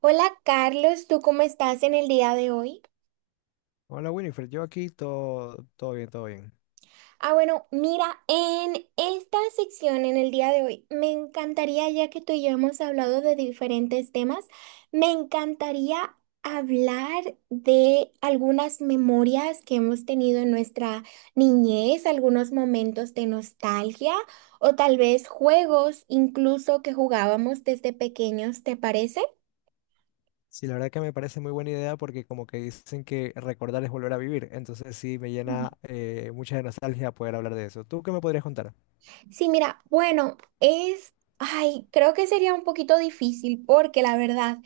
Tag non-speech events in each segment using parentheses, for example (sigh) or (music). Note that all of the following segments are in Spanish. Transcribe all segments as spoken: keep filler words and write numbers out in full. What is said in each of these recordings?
Hola Carlos, ¿tú cómo estás en el día de hoy? Hola Winifred, yo aquí todo, todo bien, todo bien. Ah, bueno, mira, en esta sección, en el día de hoy, me encantaría, ya que tú y yo hemos hablado de diferentes temas, me encantaría hablar de algunas memorias que hemos tenido en nuestra niñez, algunos momentos de nostalgia o tal vez juegos incluso que jugábamos desde pequeños, ¿te parece? Sí, la verdad que me parece muy buena idea porque como que dicen que recordar es volver a vivir, entonces sí me llena eh, mucha de nostalgia poder hablar de eso. ¿Tú qué me podrías contar? Sí, mira, bueno, es, ay, creo que sería un poquito difícil porque la verdad,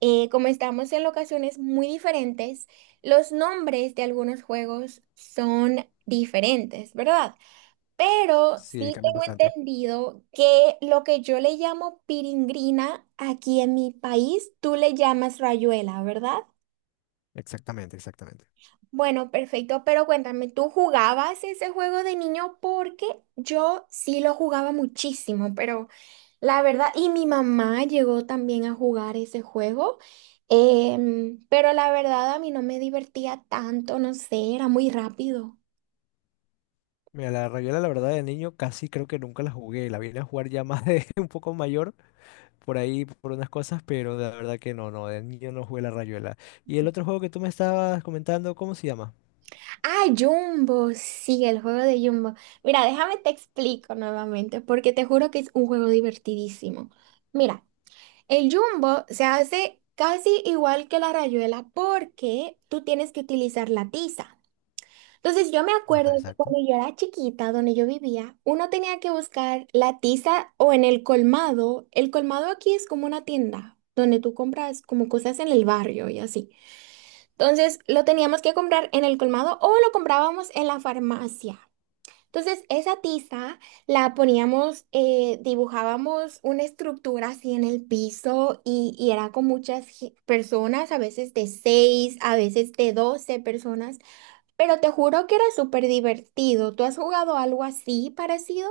eh, como estamos en locaciones muy diferentes, los nombres de algunos juegos son diferentes, ¿verdad? Pero Sí, sí cambian tengo bastante. entendido que lo que yo le llamo piringrina aquí en mi país, tú le llamas rayuela, ¿verdad? Exactamente, exactamente. Bueno, perfecto, pero cuéntame, ¿tú jugabas ese juego de niño? Porque yo sí lo jugaba muchísimo, pero... La verdad, y mi mamá llegó también a jugar ese juego, em, pero la verdad a mí no me divertía tanto, no sé, era muy rápido. Mira, la Rayuela, la verdad, de niño casi creo que nunca la jugué, la vine a jugar ya más de (laughs) un poco mayor, por ahí, por unas cosas, pero la verdad que no, no, de niño no jugué la Rayuela. ¿Y el otro juego que tú me estabas comentando, cómo se llama? Ah, Jumbo, sí, el juego de Jumbo. Mira, déjame te explico nuevamente, porque te juro que es un juego divertidísimo. Mira, el Jumbo se hace casi igual que la rayuela porque tú tienes que utilizar la tiza. Entonces yo me acuerdo Ah, que exacto. cuando yo era chiquita, donde yo vivía, uno tenía que buscar la tiza o en el colmado. El colmado aquí es como una tienda donde tú compras como cosas en el barrio y así. Entonces lo teníamos que comprar en el colmado o lo comprábamos en la farmacia. Entonces esa tiza la poníamos, eh, dibujábamos una estructura así en el piso y, y era con muchas ge- personas, a veces de seis, a veces de doce personas. Pero te juro que era súper divertido. ¿Tú has jugado algo así parecido?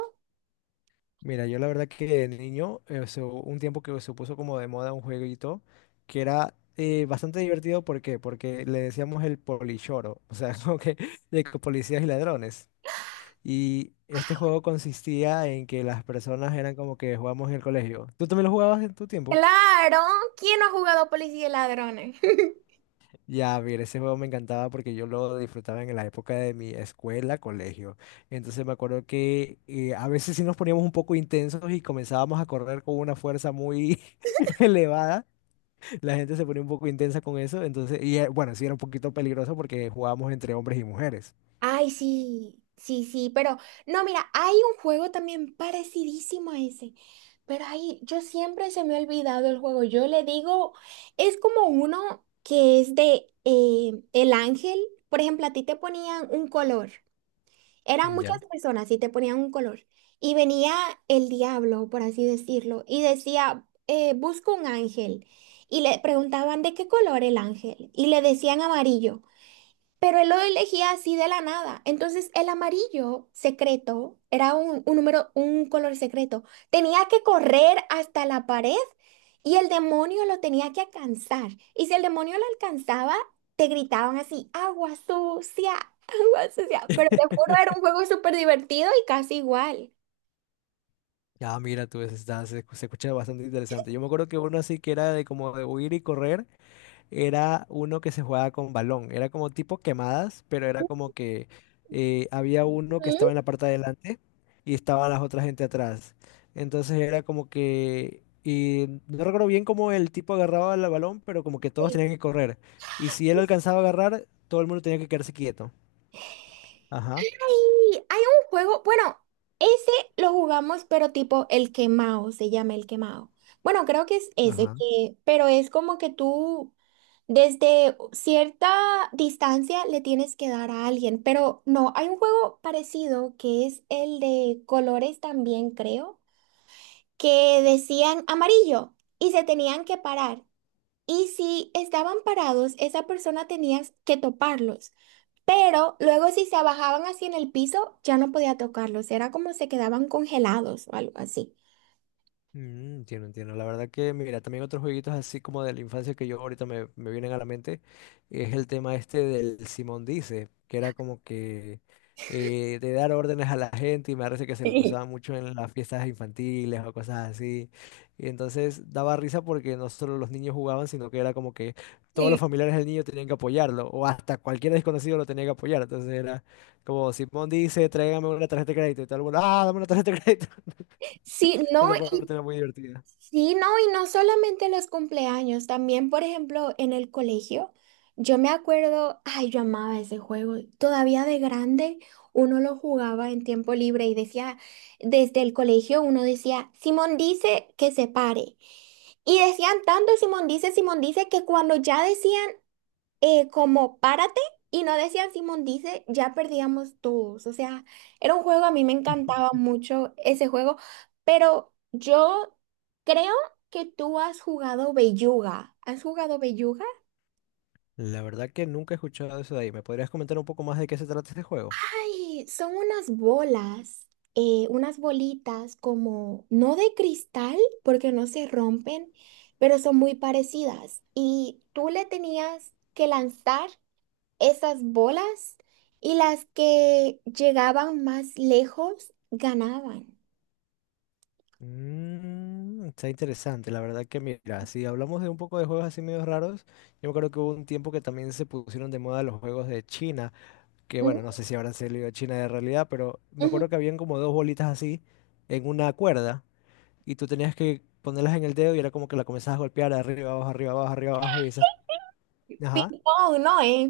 Mira, yo la verdad que de niño, eh, se- un tiempo que se puso como de moda un jueguito que era eh, bastante divertido, ¿por qué? Porque le decíamos el polichoro, o sea, (laughs) como que de que policías y ladrones. Y este juego consistía en que las personas eran como que jugábamos en el colegio. ¿Tú también lo jugabas en tu tiempo? Claro, ¿quién no ha jugado Policía y Ladrones? (laughs) Ya, mira, ese juego me encantaba porque yo lo disfrutaba en la época de mi escuela, colegio. Entonces me acuerdo que eh, a veces sí nos poníamos un poco intensos y comenzábamos a correr con una fuerza muy (laughs) elevada. La gente se ponía un poco intensa con eso. Entonces, y eh, bueno, sí era un poquito peligroso porque jugábamos entre hombres y mujeres. Ay, sí, sí, sí, pero no, mira, hay un juego también parecidísimo a ese, pero ahí yo siempre se me ha olvidado el juego. Yo le digo, es como uno que es de eh, el ángel, por ejemplo, a ti te ponían un color. Eran muchas Ya. personas y te ponían un color. Y venía el diablo, por así decirlo, y decía, eh, busco un ángel. Y le preguntaban de qué color el ángel. Y le decían amarillo. Pero él lo elegía así de la nada. Entonces, el amarillo secreto era un, un número, un color secreto. Tenía que correr hasta la pared y el demonio lo tenía que alcanzar. Y si el demonio lo alcanzaba, te gritaban así, agua sucia, (laughs) agua sucia. Pero te juro, era un juego súper divertido y casi igual. Ya, mira, tú, ese está- se, se escucha bastante interesante. Yo me acuerdo que uno así que era de como de huir y correr, era uno que se jugaba con balón. Era como tipo quemadas, pero era como que eh, había uno que Ujú. estaba en la parte de adelante y estaban las otras gente atrás. Entonces era como que... Y no recuerdo bien cómo el tipo agarraba el balón, pero como que todos tenían que correr. Y si él alcanzaba a agarrar, todo el mundo tenía que quedarse quieto. Ajá. Y hay un juego, bueno, ese lo jugamos, pero tipo el quemado, se llama el quemado. Bueno, creo que es ese Ajá. que, pero es como que tú desde cierta distancia le tienes que dar a alguien, pero no, hay un juego parecido que es el de colores también, creo, que decían amarillo y se tenían que parar. Y si estaban parados, esa persona tenía que toparlos. Pero luego si se abajaban así en el piso, ya no podía tocarlos. Era como se quedaban congelados o algo así. Mm, entiendo, entiendo. La verdad que, mira, también otros jueguitos así como de la infancia que yo ahorita me, me vienen a la mente es el tema este del Simón Dice, que era como que eh, de dar órdenes a la gente y me parece que se lo Sí. usaba mucho en las fiestas infantiles o cosas así. Y entonces daba risa porque no solo los niños jugaban, sino que era como que todos los Sí. familiares del niño tenían que apoyarlo o hasta cualquier desconocido lo tenía que apoyar. Entonces era como Simón Dice, tráigame una tarjeta de crédito y todo el mundo, ah, dame una tarjeta de crédito. (laughs) Sí, no, Esa y parte era muy divertida. sí, no, y no solamente en los cumpleaños, también, por ejemplo, en el colegio. Yo me acuerdo, ay, yo amaba ese juego. Todavía de grande, uno lo jugaba en tiempo libre y decía, desde el colegio uno decía, Simón dice que se pare. Y decían tanto Simón dice, Simón dice que cuando ya decían eh, como párate y no decías Simón dice, ya perdíamos todos. O sea, era un juego, a mí me encantaba mucho ese juego, pero yo creo que tú has jugado Belluga. ¿Has jugado Belluga? La verdad que nunca he escuchado eso de ahí. ¿Me podrías comentar un poco más de qué se trata este juego? Ay, son unas bolas, eh, unas bolitas como, no de cristal, porque no se rompen, pero son muy parecidas. Y tú le tenías que lanzar esas bolas y las que llegaban más lejos ganaban. Mm, está interesante. La verdad que mira, si hablamos de un poco de juegos así medio raros, yo me acuerdo que hubo un tiempo que también se pusieron de moda los juegos de China, que bueno, Ujú, no sé si habrán salido de China de realidad, pero me acuerdo ujú. que habían como dos bolitas así en una cuerda y tú tenías que ponerlas en el dedo y era como que la comenzabas a golpear de arriba, abajo, arriba, abajo, arriba, abajo y esas... Ajá. Ping-pong, ¿no? ¿eh?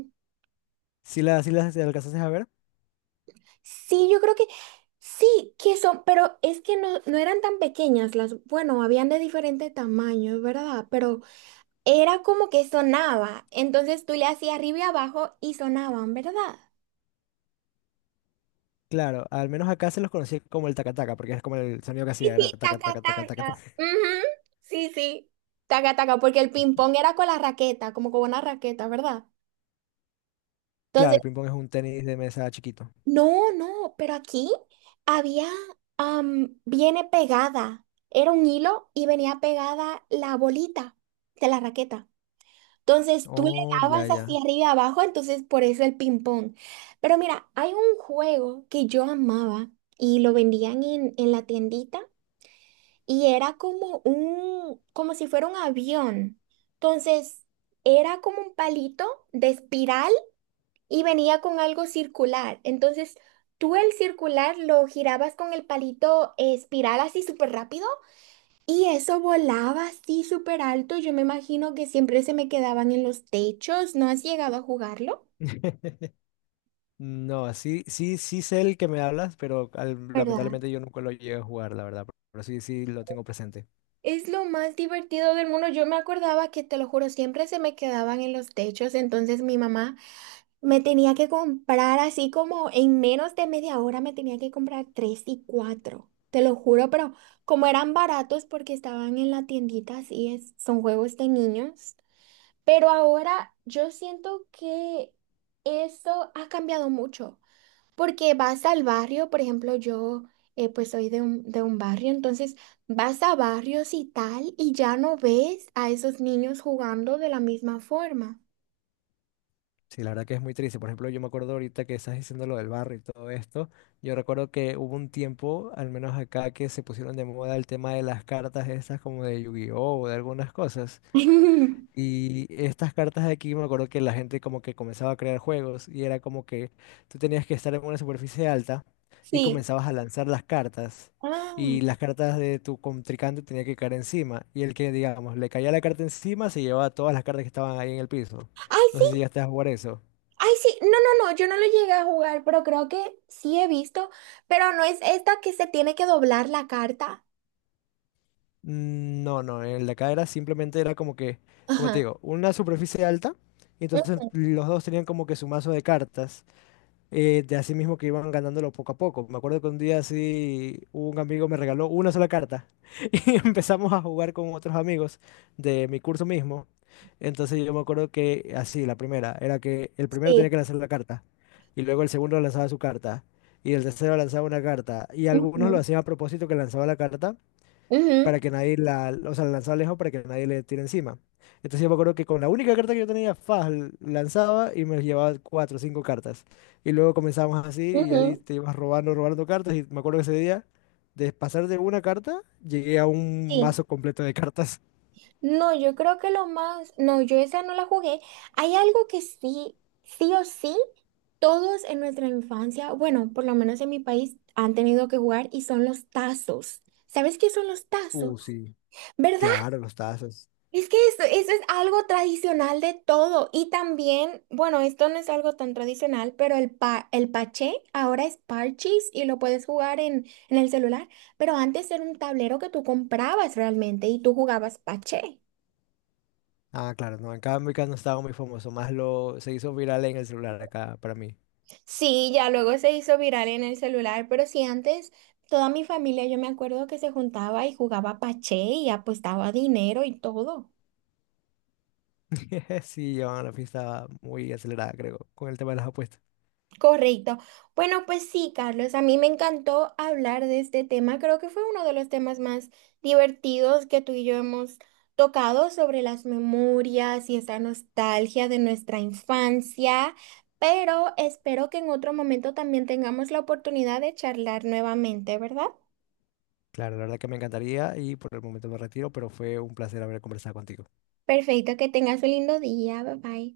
¿Sí las, sí las sí alcanzaste a ver? Sí, yo creo que sí, que son, pero es que no, no eran tan pequeñas las, bueno, habían de diferentes tamaños, ¿verdad? Pero era como que sonaba, entonces tú le hacías arriba y abajo y sonaban, ¿verdad? Claro, al menos acá se los conocía como el tacataca, porque es como el sonido que Sí, hacía, era sí, taca, taca, taca, taca, taca. taca. taca. Ujú. Sí, sí, taca, taca, porque el ping-pong era con la raqueta, como con una raqueta, ¿verdad? Claro, Entonces, el ping-pong es un tenis de mesa chiquito. no, no, pero aquí había, am, viene pegada. Era un hilo y venía pegada la bolita de la raqueta. Entonces tú le Oh, ya, dabas ya. hacia arriba y abajo, entonces por eso el ping-pong. Pero mira, hay un juego que yo amaba y lo vendían en, en la tiendita y era como un, como si fuera un avión. Entonces era como un palito de espiral y venía con algo circular. Entonces, tú el circular lo girabas con el palito eh, espiral así súper rápido y eso volaba así súper alto. Yo me imagino que siempre se me quedaban en los techos. ¿No has llegado a jugarlo? (laughs) No, sí, sí, sí sé el que me hablas, pero al- ¿Verdad? lamentablemente yo nunca lo llegué a jugar, la verdad. Pero sí, sí lo tengo presente. Es lo más divertido del mundo. Yo me acordaba que, te lo juro, siempre se me quedaban en los techos. Entonces mi mamá me tenía que comprar así como en menos de media hora me tenía que comprar tres y cuatro, te lo juro, pero como eran baratos porque estaban en la tiendita, así es, son juegos de niños. Pero ahora yo siento que eso ha cambiado mucho, porque vas al barrio, por ejemplo, yo eh, pues soy de un, de un barrio, entonces vas a barrios y tal y ya no ves a esos niños jugando de la misma forma. Sí, la verdad que es muy triste. Por ejemplo, yo me acuerdo ahorita que estás diciendo lo del barrio y todo esto. Yo recuerdo que hubo un tiempo, al menos acá, que se pusieron de moda el tema de las cartas estas como de Yu-Gi-Oh! O de algunas cosas. (laughs) Y estas cartas de aquí me acuerdo que la gente como que comenzaba a crear juegos y era como que tú tenías que estar en una superficie alta y Sí. comenzabas a lanzar las cartas Ah. y las cartas de tu contrincante tenía que caer encima y el que digamos le caía la carta encima se llevaba todas las cartas que estaban ahí en el piso. Ay, No sí, sé si ya estás a jugar eso. ay, sí. No, no, no, yo no lo llegué a jugar, pero creo que sí he visto. Pero no es esta que se tiene que doblar la carta. Mm, no, no, en la acá era simplemente era como que, como te Ajá. digo, una superficie alta y entonces Mm. los dos tenían como que su mazo de cartas eh, de así mismo que iban ganándolo poco a poco. Me acuerdo que un día así un amigo me regaló una sola carta (laughs) y empezamos a jugar con otros amigos de mi curso mismo. Entonces yo me acuerdo que así, la primera, era que el primero tenía Sí. que lanzar la carta y luego el segundo lanzaba su carta y el tercero lanzaba una carta y algunos lo Ujú, hacían a propósito que lanzaba la carta ujú, para que nadie la, o sea, la lanzaba lejos para que nadie le tire encima. Entonces yo me acuerdo que con la única carta que yo tenía, Faz lanzaba y me llevaba cuatro o cinco cartas. Y luego comenzábamos así y ahí ujú. te ibas robando, robando cartas. Y me acuerdo que ese día, de pasar de una carta, llegué a un Sí. mazo completo de cartas. No, yo creo que lo más. No, yo esa no la jugué. Hay algo que sí, sí o sí, todos en nuestra infancia, bueno, por lo menos en mi país, han tenido que jugar y son los tazos. ¿Sabes qué son los tazos? Uh, sí, ¿Verdad? claro, los tazos. Es que esto, eso es algo tradicional de todo. Y también, bueno, esto no es algo tan tradicional, pero el, pa- el paché ahora es parchís y lo puedes jugar en, en el celular. Pero antes era un tablero que tú comprabas realmente y tú jugabas paché. Ah, claro, no, acá en cambio acá no estaba muy famoso, más lo se hizo viral en el celular acá para mí. Sí, ya luego se hizo viral en el celular, pero sí, antes toda mi familia, yo me acuerdo que se juntaba y jugaba paché y apostaba dinero y todo. (laughs) Sí, llevaban la fiesta muy acelerada, creo, con el tema de las apuestas. Correcto. Bueno, pues sí, Carlos, a mí me encantó hablar de este tema. Creo que fue uno de los temas más divertidos que tú y yo hemos tocado sobre las memorias y esa nostalgia de nuestra infancia, pero espero que en otro momento también tengamos la oportunidad de charlar nuevamente, ¿verdad? Claro, la verdad que me encantaría y por el momento me retiro, pero fue un placer haber conversado contigo. Perfecto, que tengas un lindo día. Bye bye.